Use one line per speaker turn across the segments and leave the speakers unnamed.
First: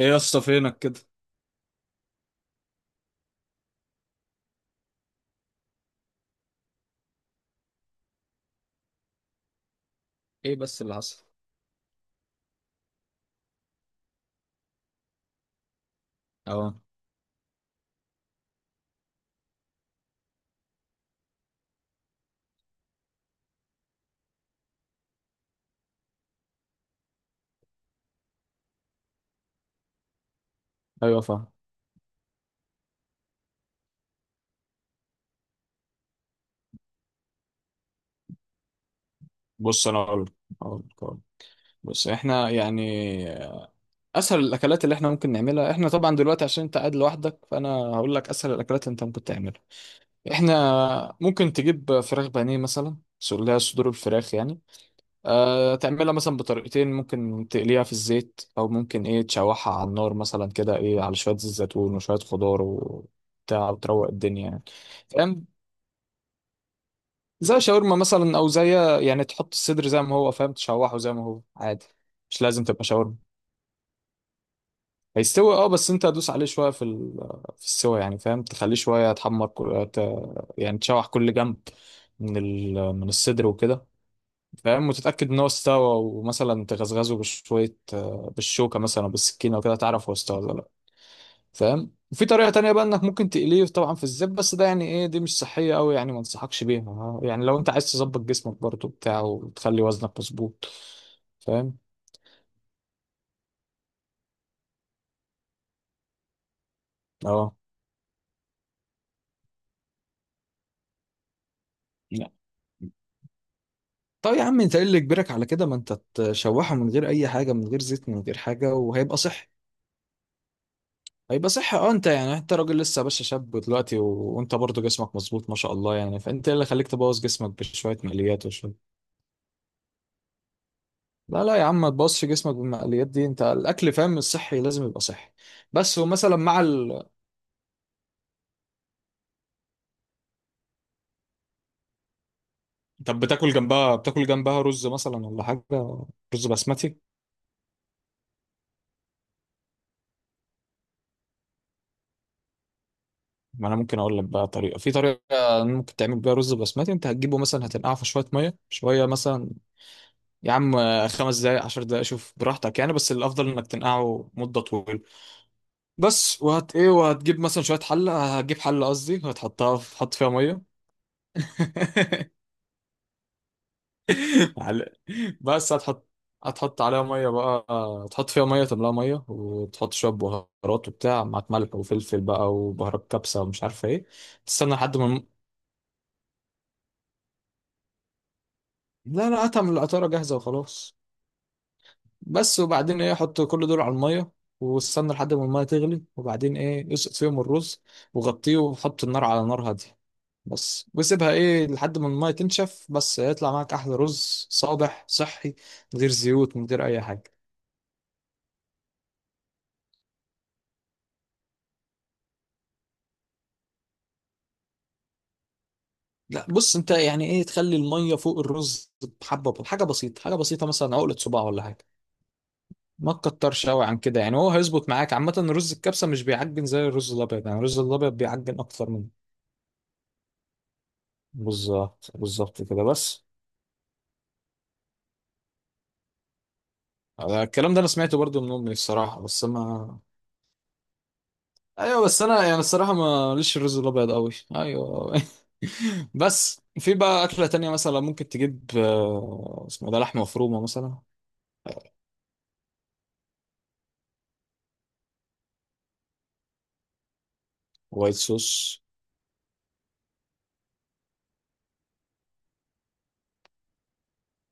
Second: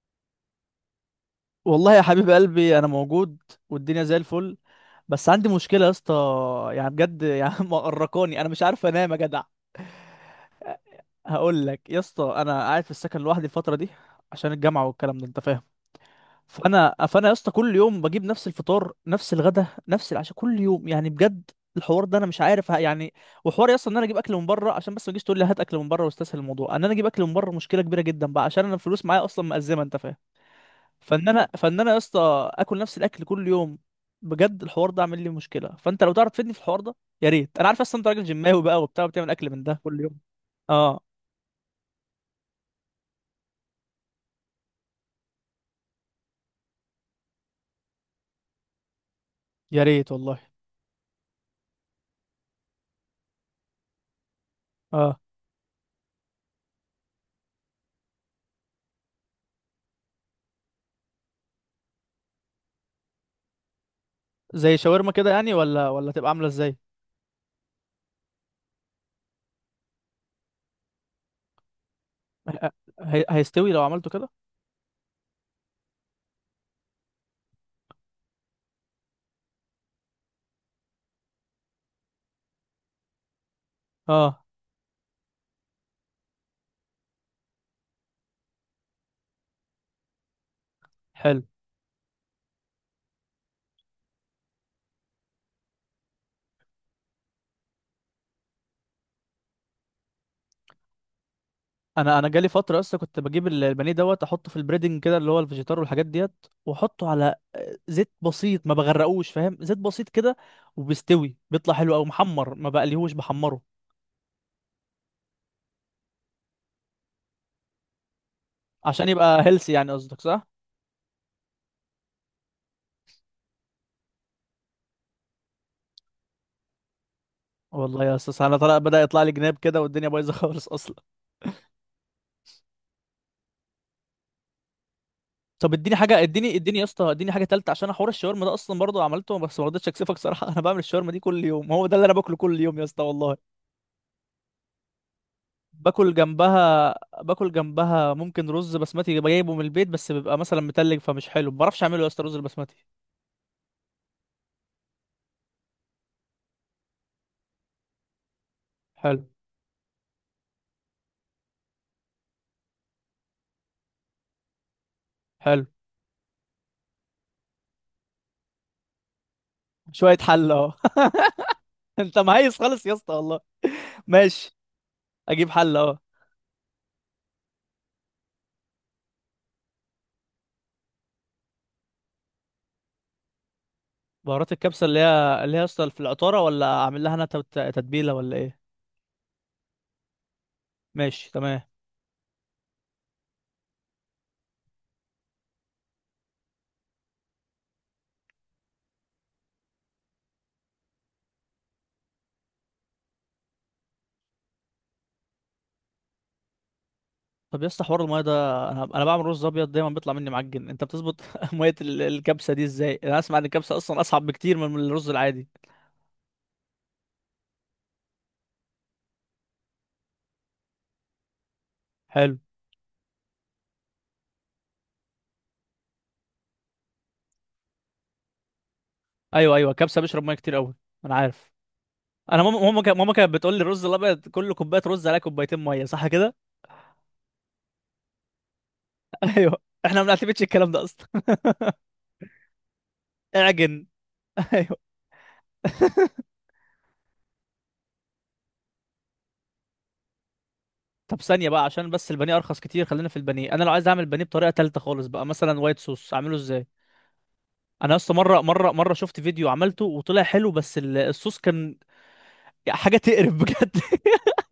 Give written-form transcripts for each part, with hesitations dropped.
ايه يا اسطى، فينك كده؟
والله يا حبيب قلبي انا موجود، والدنيا زي الفل. بس عندي مشكله يا اسطى، يعني بجد، مقرقاني، انا مش عارف انام يا جدع.
ايه بس اللي حصل؟
هقول لك يا اسطى، انا قاعد في السكن لوحدي الفتره دي عشان الجامعه والكلام ده، انت فاهم.
اه.
فانا يا اسطى كل يوم بجيب نفس الفطار، نفس الغدا، نفس العشاء، كل يوم يعني بجد. الحوار ده انا مش عارف يعني. وحوار يا اسطى ان انا اجيب اكل من بره، عشان بس ما تجيش تقول لي هات اكل من بره واستسهل الموضوع ان انا اجيب اكل من بره، مشكله كبيره جدا بقى عشان انا الفلوس معايا اصلا مأزمه، انت فاهم.
ايوه،
فان
فاهم.
انا فان انا يا اسطى اكل نفس الاكل كل يوم. بجد الحوار ده عامل لي مشكله، فانت لو تعرف تفيدني في الحوار ده يا ريت. انا عارف اصلا انت راجل جماوي بقى وبتاع وبتعمل اكل من ده
بص انا
كل يوم.
اقول لك.
اه،
أقول لك. بص احنا يعني اسهل الاكلات اللي احنا ممكن نعملها احنا طبعا دلوقتي، عشان انت قاعد لوحدك، فانا هقول لك اسهل الاكلات اللي انت ممكن تعملها.
يا ريت والله.
احنا ممكن تجيب فراخ بانيه مثلا، اللي هي صدور الفراخ يعني.
اه،
أه، تعملها مثلا بطريقتين. ممكن تقليها في الزيت، او ممكن ايه تشوحها على النار مثلا كده، ايه، على شويه زيت زيتون وشويه خضار وبتاع، وتروق الدنيا يعني.
زي شاورما كده
فاهم؟
يعني، ولا تبقى عامله ازاي؟
زي شاورما مثلا، او زي يعني تحط الصدر زي ما هو، فاهم، تشوحه زي ما هو عادي. مش لازم
ه-
تبقى شاورما.
هيستوي لو عملته كده؟
هيستوي اه، بس انت هتدوس عليه شويه في السوا يعني، فاهم، تخليه شويه يتحمر، يعني تشوح كل جنب، من الصدر وكده.
اه،
فاهم؟ وتتاكد ان هو استوى، ومثلا تغزغزه بشويه، بالشوكه مثلا أو بالسكينه، وكده تعرف هو استوى ولا.
حلو.
فاهم؟ وفي طريقة تانية بقى، انك ممكن تقليه طبعا في الزيت، بس ده يعني، ايه، دي مش صحية قوي يعني، ما انصحكش بيها يعني، لو انت عايز تظبط جسمك برضه بتاع وتخلي وزنك مظبوط. فاهم؟
انا جالي فتره اصلا كنت بجيب البانيه دوت احطه في البريدنج كده، اللي هو الفيجيتار والحاجات ديت، واحطه على
اه.
زيت بسيط، ما بغرقوش فاهم، زيت بسيط كده. وبيستوي بيطلع حلو او
لا.
محمر، ما بقليهوش بحمره.
طب يا عم، انت ايه اللي يجبرك على كده؟ ما انت تشوحه من غير اي حاجة، من غير زيت من غير حاجة،
عشان
وهيبقى
يبقى
صحي.
هيلسي يعني قصدك، صح؟
هيبقى صحي اه. انت يعني انت راجل لسه يا باشا، شاب دلوقتي وانت برضه جسمك مظبوط ما شاء الله يعني، فانت ايه اللي خليك تبوظ جسمك بشوية
والله يا استاذ،
مقليات
انا طلع
وشوية؟
بدأ يطلع لي جناب كده والدنيا بايظه خالص اصلا.
لا لا يا عم، ما تبصش جسمك بالمقليات دي. انت الاكل، فاهم، الصحي لازم يبقى صحي.
طب اديني
بس،
حاجه،
ومثلا
اديني
مع
اديني يا اسطى اديني حاجه تالته، عشان حوار الشاورما ده اصلا برضه عملته بس ما رضيتش اكسفك صراحه انا بعمل الشاورما دي كل يوم، هو ده اللي انا باكله كل يوم يا اسطى
طب
والله.
بتاكل جنبها رز مثلا ولا حاجه؟
باكل
رز
جنبها،
بسمتي.
باكل جنبها ممكن رز بسمتي جايبه من البيت، بس بيبقى مثلا متلج فمش حلو، ما بعرفش اعمله يا اسطى رز البسمتي.
ما انا ممكن اقول لك بقى طريقه، في طريقه ممكن تعمل بيها رز بسمتي. انت هتجيبه مثلا، هتنقعه في شويه ميه، شويه
حلو.
مثلا. يا عم، 5 دقائق 10 دقائق، شوف براحتك يعني، بس الافضل انك تنقعه مده طويله.
حلو.
بس، وهت ايه، وهتجيب مثلا شويه حله، هتجيب حله قصدي، هتحطها في... حط
شويه
فيها
حله
ميه.
اهو. انت مهيس خالص يا اسطى والله. ماشي،
على-
اجيب
بس
حله اهو.
هتحط، هتحط عليها ميه بقى. تحط فيها ميه، تملاها ميه، وتحط شويه بهارات وبتاع معاك، ملح وفلفل بقى، وبهارات كبسه ومش عارفه ايه.
بهارات
تستنى
الكبسة
لحد
اللي
ما الم-
هي اللي هي اصلا في العطارة، ولا اعمل لها انا تتبيلة ولا ايه؟
لا لا، هاتها من القطاره جاهزه وخلاص.
ماشي، تمام.
بس، وبعدين ايه، حط كل دول على الميه، واستنى لحد ما الميه تغلي، وبعدين ايه اسقط فيهم الرز، وغطيه، وحط النار على نار هاديه. بس وسيبها ايه لحد ما الميه تنشف، بس هيطلع معاك احلى رز، صابح صحي، من غير زيوت، من غير اي حاجه.
طب يا اسطى حوار الميه ده، انا بعمل رز ابيض دايما بيطلع مني معجن، انت بتظبط ميه الكبسه دي ازاي؟ انا اسمع ان الكبسه اصلا اصعب بكتير من الرز العادي.
لا. بص انت يعني، ايه، تخلي الميه فوق الرز بحبه، بحاجه بسيطه، حاجه بسيطه مثلا عقله صباع ولا حاجه.
حلو.
ما تكترش قوي عن كده يعني، هو هيظبط معاك عامه. رز الكبسه مش بيعجن زي الرز الابيض، يعني الرز الابيض بيعجن اكتر منه.
ايوه، ايوه، الكبسه بيشرب ميه كتير قوي، انا عارف.
بالظبط
انا ماما
بالظبط
ماما
كده،
كان- ماما
بس.
كانت بتقول لي الرز الابيض كل كوبايه رز عليها كوبايتين ميه، صح كده؟
الكلام ده انا سمعته برضو من امي الصراحه، بس
ايوه،
ما
احنا ما بنعتمدش الكلام ده اصلا.
ايوه. بس انا يعني الصراحه ما ليش الرز
اعجن.
الابيض قوي،
ايوه.
ايوه. بس في بقى اكله تانية مثلا، ممكن تجيب، اسمه ده، لحمه مفرومه مثلا.
طب ثانية بقى، عشان بس البانيه أرخص كتير خلينا في البانيه. أنا لو عايز أعمل بانيه بطريقة تالتة خالص بقى مثلا وايت صوص، أعمله إزاي؟ أنا
وايت
أصلا مرة مرة
صوص.
مرة شفت فيديو عملته وطلع حلو، بس الصوص كان حاجة تقرف بجد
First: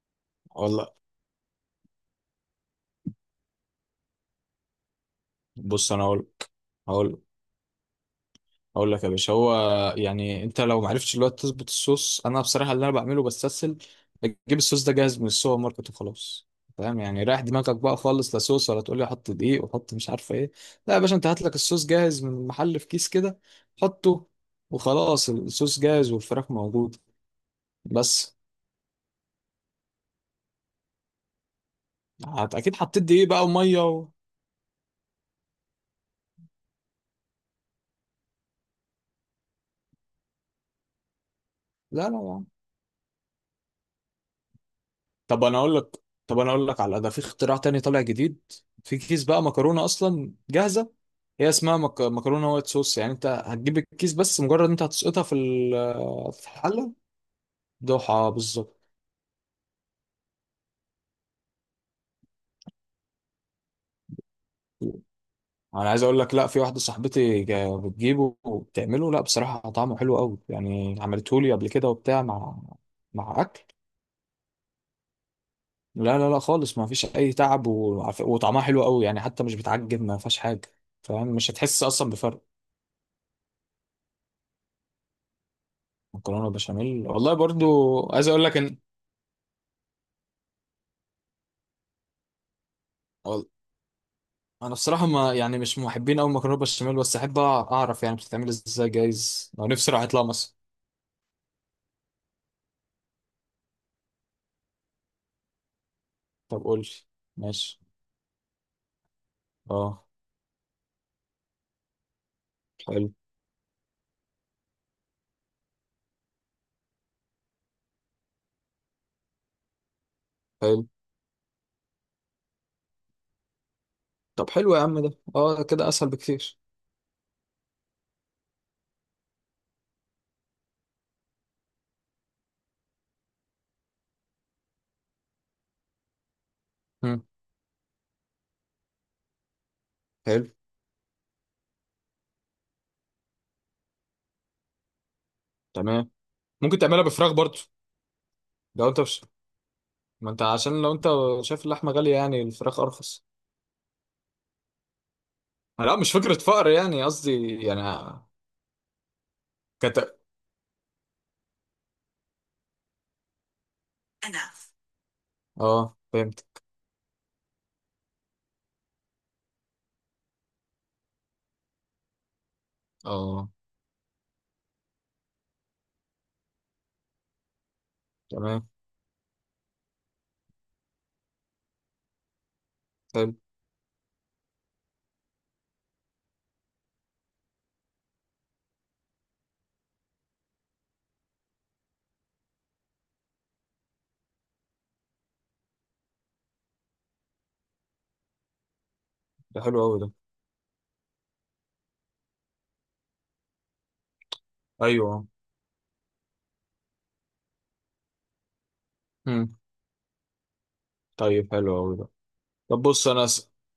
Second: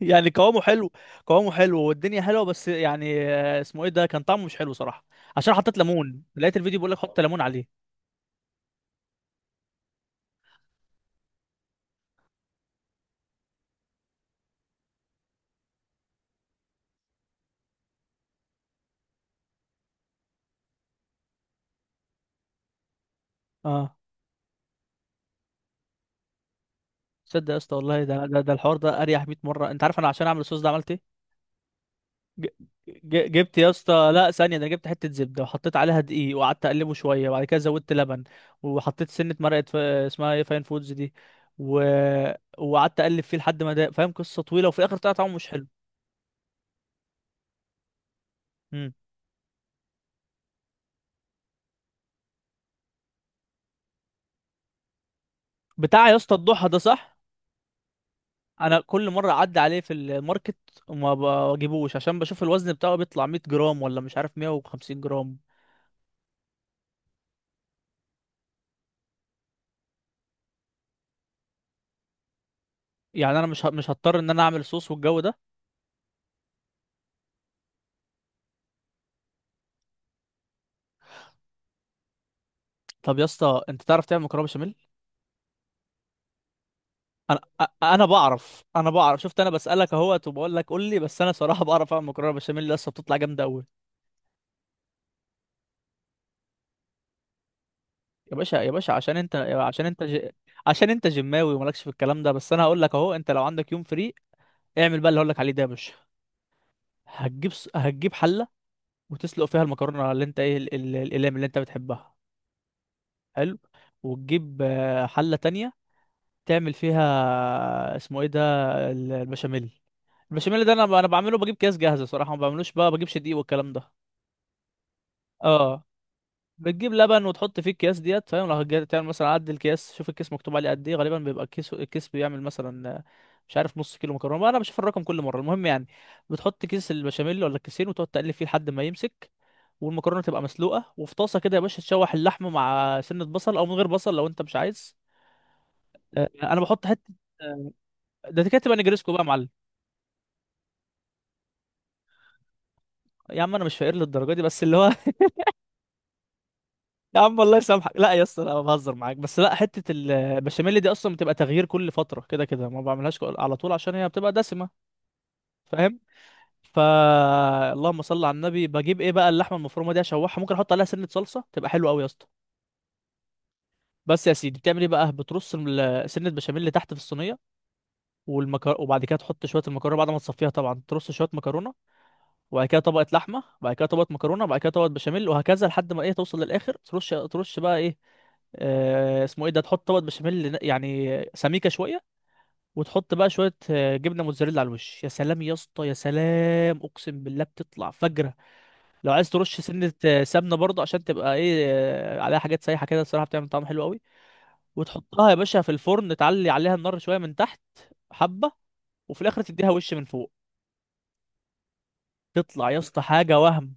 يعني قوامه حلو، قوامه حلو والدنيا حلوة، بس يعني اسمه إيه ده، كان طعمه مش حلو صراحة، عشان حطيت
بص انا
ليمون،
اقول
لقيت الفيديو بيقول لك حط
هقول
ليمون عليه.
هقول لك يا باشا. هو يعني انت لو ما عرفتش الوقت تظبط الصوص، انا بصراحه اللي انا بعمله بستسهل، اجيب الصوص ده جاهز من السوبر ماركت وخلاص. فاهم يعني؟ رايح دماغك بقى خالص، لا صوص ولا تقول لي حط دقيق وحط مش عارفه ايه. لا يا باشا، انت هات لك الصوص جاهز من المحل في كيس كده،
أه.
حطه وخلاص، الصوص جاهز والفراخ موجوده.
تصدق يا اسطى والله، ده
بس
ده الحوار ده أريح 100 مرة. أنت عارف أنا عشان أعمل الصوص ده عملت إيه؟ ج-
اكيد حطيت دقيق بقى
جبت يا
وميه و...
اسطى، لا ثانيه، ده انا جبت حته زبده وحطيت عليها دقيق وقعدت اقلبه شويه، وبعد كده زودت لبن، وحطيت سنه مرقه ف... اسمها ايه، فاين فودز دي. و...
لا لا يا عم.
وقعدت اقلب فيه لحد ما، ده فاهم قصه طويله، وفي الاخر طلع طعمه
طب
مش
انا
حلو.
اقول لك طب انا اقول لك على ده، في اختراع تاني طالع جديد،
مم.
في كيس بقى مكرونه اصلا جاهزه. هي اسمها مكرونه وايت صوص، يعني انت هتجيب الكيس بس، مجرد انت هتسقطها في
بتاع يا اسطى
في
الضحى ده،
الحله.
صح.
دوحه
انا
بالظبط.
كل مره اعدي عليه في الماركت وما بجيبوش، عشان بشوف الوزن بتاعه بيطلع 100 جرام ولا مش عارف 150 جرام
انا عايز اقول لك، لا، في واحده صاحبتي بتجيبه وبتعمله، لا بصراحه طعمه حلو قوي يعني، عملته لي قبل كده وبتاع مع
يعني. انا
اكل.
مش هضطر ان انا اعمل صوص والجو ده.
لا لا لا خالص، ما فيش اي تعب وطعمها حلو قوي يعني، حتى مش بتعجب ما فيهاش حاجه. فاهم، مش هتحس اصلا بفرق.
طب يا اسطى، انت تعرف تعمل مكرونه بشاميل؟
مكرونه بشاميل، والله
انا أ-
برضو
انا
عايز اقول لك
بعرف
ان
انا بعرف شفت، انا بسالك اهوت وبقول لك قول لي. بس انا صراحه بعرف اعمل مكرونه بشاميل، لسه بتطلع جامده
وال-
قوي.
انا بصراحه ما يعني مش محبين قوي مكرونه بشاميل، بس احب اعرف يعني
يا
بتتعمل
باشا يا
ازاي،
باشا، عشان انت
جايز لو نفسي راح اطلع مصر.
عشان انت جماوي ومالكش في الكلام ده. بس انا هقول لك اهو، انت لو عندك يوم فري اعمل بقى اللي هقول لك عليه ده يا باشا.
طب قول لي. ماشي.
هتجيب حله وتسلق فيها
اه.
المكرونه، اللي انت ايه الاقلام اللي انت بتحبها.
حلو.
حلو. وتجيب حله تانية، تعمل فيها اسمه ايه ده، البشاميل. البشاميل ده انا
حلو.
انا بعمله بجيب كيس جاهزه صراحه، ما بعملوش بقى، بجيبش دقيق والكلام ده.
طب حلو يا عم ده، اه
اه.
كده اسهل بكتير.
بتجيب لبن وتحط فيه الكياس ديت فاهم، لو تعمل مثلا عد الكياس، شوف الكيس مكتوب عليه قد ايه، غالبا بيبقى الكيس بيعمل مثلا مش عارف نص كيلو مكرونه، ما انا بشوف الرقم كل مره، المهم يعني. بتحط كيس
مم.
البشاميل ولا الكيسين وتقعد تقلب فيه لحد ما يمسك، والمكرونه تبقى
حلو.
مسلوقه. وفي طاسه كده يا باشا تشوح اللحمه مع سنه بصل، او من غير بصل لو انت مش عايز.
تمام.
انا
ممكن
بحط حته.
تعملها بفراخ برضو.
ده كده تبقى
لو انت
نجريسكو بقى
مش،
يا معلم.
ما انت عشان لو انت شايف اللحمه غاليه، يعني الفراخ ارخص.
يا عم انا مش فقير للدرجه دي، بس اللي هو.
لا مش فكره فقر يعني،
يا عم والله
قصدي يعني.
يسامحك، لا يا اسطى انا بهزر معاك، بس لا، حته
كت...
البشاميل دي اصلا بتبقى تغيير كل فتره كده، كده ما بعملهاش على طول عشان هي بتبقى دسمه،
اه
فاهم.
فهمت.
فا، اللهم صل على النبي. بجيب ايه بقى اللحمه المفرومه دي اشوحها، ممكن احط عليها سنه صلصه تبقى حلوه قوي يا اسطى.
اه.
بس يا سيدي، بتعمل ايه بقى، بترص سنه بشاميل اللي تحت في الصينيه،
تمام.
وبعد كده تحط شويه المكرونه بعد ما تصفيها طبعا، ترص شويه مكرونه، وبعد كده طبقه
حلو
لحمه، وبعد كده طبقه مكرونه، وبعد كده طبقه بشاميل، وهكذا لحد ما ايه توصل للاخر. ترش بقى ايه اسمه ايه ده، تحط طبقه بشاميل يعني سميكه شويه، وتحط بقى شويه جبنه موتزاريلا على الوش. يا سلام يا اسطى يا سلام، اقسم بالله بتطلع فجره. لو عايز
ده،
ترش
حلو
سنه
قوي ده.
سمنه برضه عشان تبقى ايه عليها حاجات سايحه كده، الصراحه بتعمل طعم حلو قوي.
ايوه.
وتحطها يا باشا في الفرن، تعلي عليها النار شويه من تحت حبه، وفي الاخر
امم.
تديها وش من فوق.
طيب حلو قوي ده.
تطلع يا
طب
اسطى
بص انا
حاجه
س...
وهم.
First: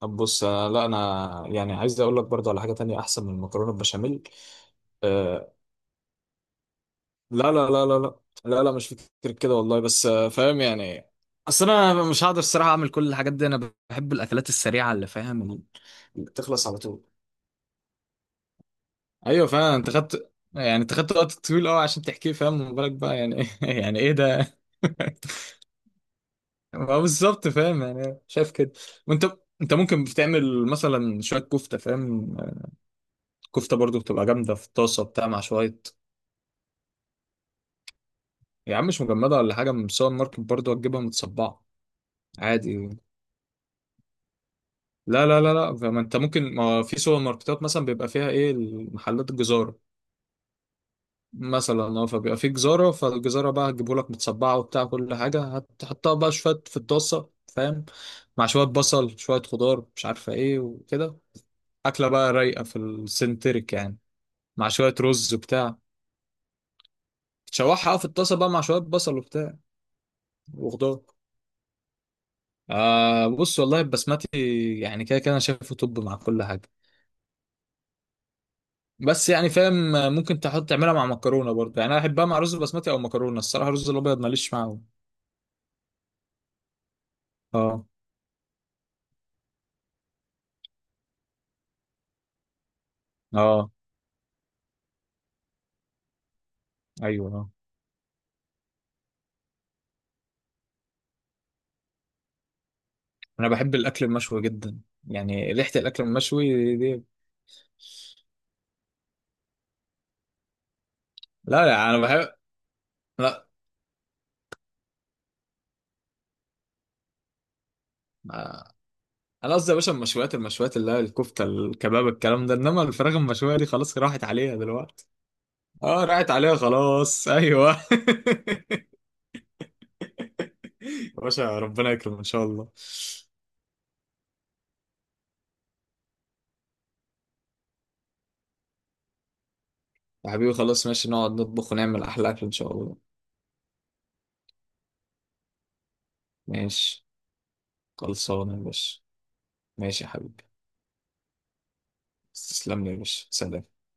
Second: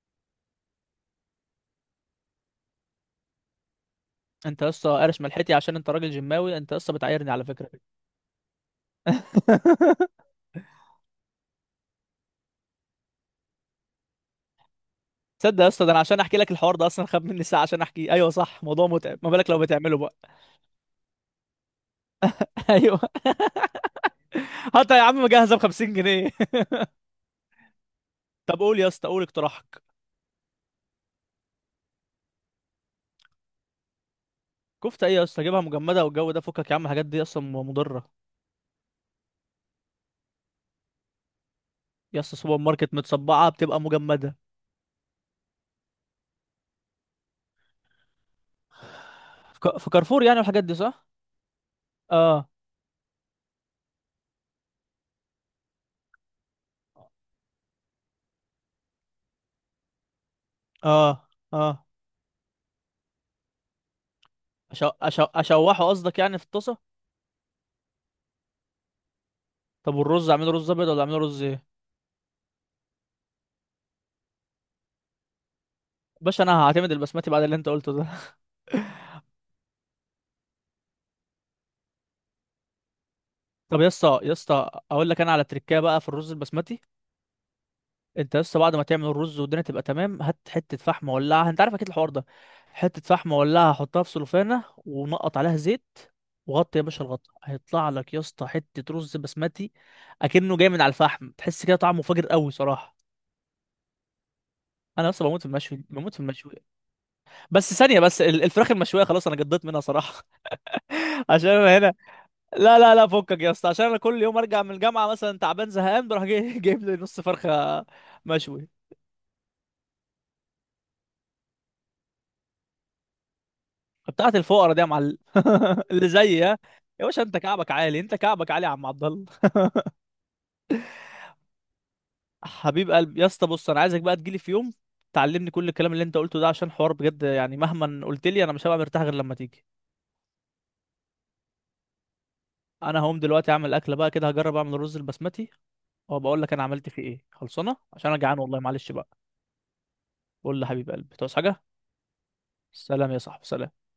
طب بص انا، لا، انا يعني عايز اقول لك برضه على حاجه تانية احسن من المكرونه البشاميل.
انت يا اسطى قارش ملحتي
آه...
عشان انت راجل جماوي، انت يا اسطى بتعايرني على
لا
فكره.
لا لا لا لا. لا لا مش، فكر كده والله، بس فاهم يعني. اصل انا مش هقدر الصراحه اعمل كل الحاجات دي، انا بحب الاكلات السريعه اللي فاهم،
تصدق يا اسطى، ده انا عشان
اللي
احكي لك
بتخلص
الحوار
على
ده
طول.
اصلا خد مني ساعه عشان احكيه، ايوه صح موضوع متعب، ما
ايوه
بالك لو
فعلا،
بتعمله بقى.
انت خدت وقت طويل قوي عشان تحكيه، فاهم، ما بالك
ايوه.
بقى يعني، يعني ايه ده.
حتى يا عم مجهزه ب 50 جنيه.
ما هو بالظبط، فاهم يعني، شايف
طب
كده.
قول يا اسطى، قول
وانت
اقتراحك.
ممكن بتعمل مثلا شويه كفته، فاهم. كفته برضو بتبقى جامده في طاسه
كفته ايه يا
بتاع مع
اسطى، اجيبها
شويه.
مجمده والجو ده، فكك يا عم الحاجات دي اصلا مضره.
يا عم مش مجمده ولا حاجه، من السوبر ماركت برضو هتجيبها متصبعه.
يا اسطى سوبر
عادي.
ماركت متصبعه بتبقى مجمده.
لا لا لا لا، فما انت ممكن، ما في سوبر ماركتات مثلا بيبقى فيها ايه، محلات
في
الجزاره
في كارفور يعني والحاجات دي، صح؟
مثلا. اه، فبيبقى
اه.
في جزاره، فالجزاره بقى هتجيبه لك متصبعه وبتاع، كل حاجه هتحطها بقى شويه في الطاسه، فاهم، مع شويه بصل شويه خضار مش عارفه ايه وكده.
اه. اه.
اكله بقى رايقه في السنتريك يعني، مع شوية رز وبتاع.
اشوحه قصدك يعني في الطاسه؟
تشوحها في الطاسة بقى مع شوية بصل وبتاع
طب والرز اعمله رز ابيض
وخضار.
ولا اعمله رز ايه؟
بص والله البسمتي يعني، كده كده انا شايفه، طب مع
باشا
كل
انا
حاجة،
هعتمد البسمتي بعد اللي انت قلته ده.
بس يعني فاهم. ممكن تحط تعملها مع مكرونة برضه يعني، انا احبها مع رز بسمتي او مكرونة الصراحة،
طب يا
الرز
اسطى،
الابيض ماليش معاه.
اقول لك انا على تريكايه بقى في الرز البسمتي.
اه.
انت بس بعد ما تعمل الرز والدنيا تبقى تمام، هات حته فحم ولعها، انت عارف اكيد الحوار ده. حته فحم
اه.
ولعها حطها في سلوفانه ونقط عليها زيت، وغطي يا باشا الغطا،
ايوه. اه.
هيطلع لك يا اسطى حته رز بسمتي اكنه جاي من على الفحم، تحس كده طعمه فاجر قوي صراحه.
انا بحب الاكل المشوي جدا،
انا اصلا بموت في
يعني ريحة
المشوي،
الاكل
بموت في المشوي.
المشوي دي.
بس ثانيه، بس الفراخ المشويه خلاص انا قضيت منها صراحه. عشان
لا
انا
لا
هنا.
انا بحب.
لا لا لا، فكك
لا.
يا اسطى، عشان انا كل يوم ارجع من الجامعه مثلا تعبان زهقان، بروح جايب لي نص فرخه
آه.
مشوي.
انا قصدي يا باشا المشويات، المشويات اللي هي الكفتة الكباب الكلام ده، انما الفراخ المشوية دي خلاص راحت
بتاعت
عليها
الفقرا دي يا
دلوقتي.
معلم،
اه،
اللي
راحت
زيي،
عليها
ها؟ يا باشا
خلاص،
انت كعبك
ايوه.
عالي، انت كعبك عالي يا عم عبد الله.
يا باشا ربنا يكرم ان شاء الله.
حبيب قلبي يا اسطى، بص انا عايزك بقى تجيلي في يوم تعلمني كل الكلام اللي انت قلته ده، عشان حوار بجد يعني مهما قلت لي انا مش هبقى مرتاح غير لما تيجي.
يا حبيبي خلاص، ماشي، نقعد نطبخ ونعمل احلى اكل ان شاء الله.
انا هقوم دلوقتي اعمل اكله بقى كده، هجرب اعمل الرز البسمتي وبقول لك انا عملت فيه
ماشي.
ايه. خلصانه عشان انا جعان
خلصانه يا
والله، معلش
باشا.
بقى.
ماشي يا حبيبي.
قول لي حبيب قلبي، تعوز حاجه؟
تسلم لي يا
سلام يا
باشا.
صاحبي،
سلام.
سلام.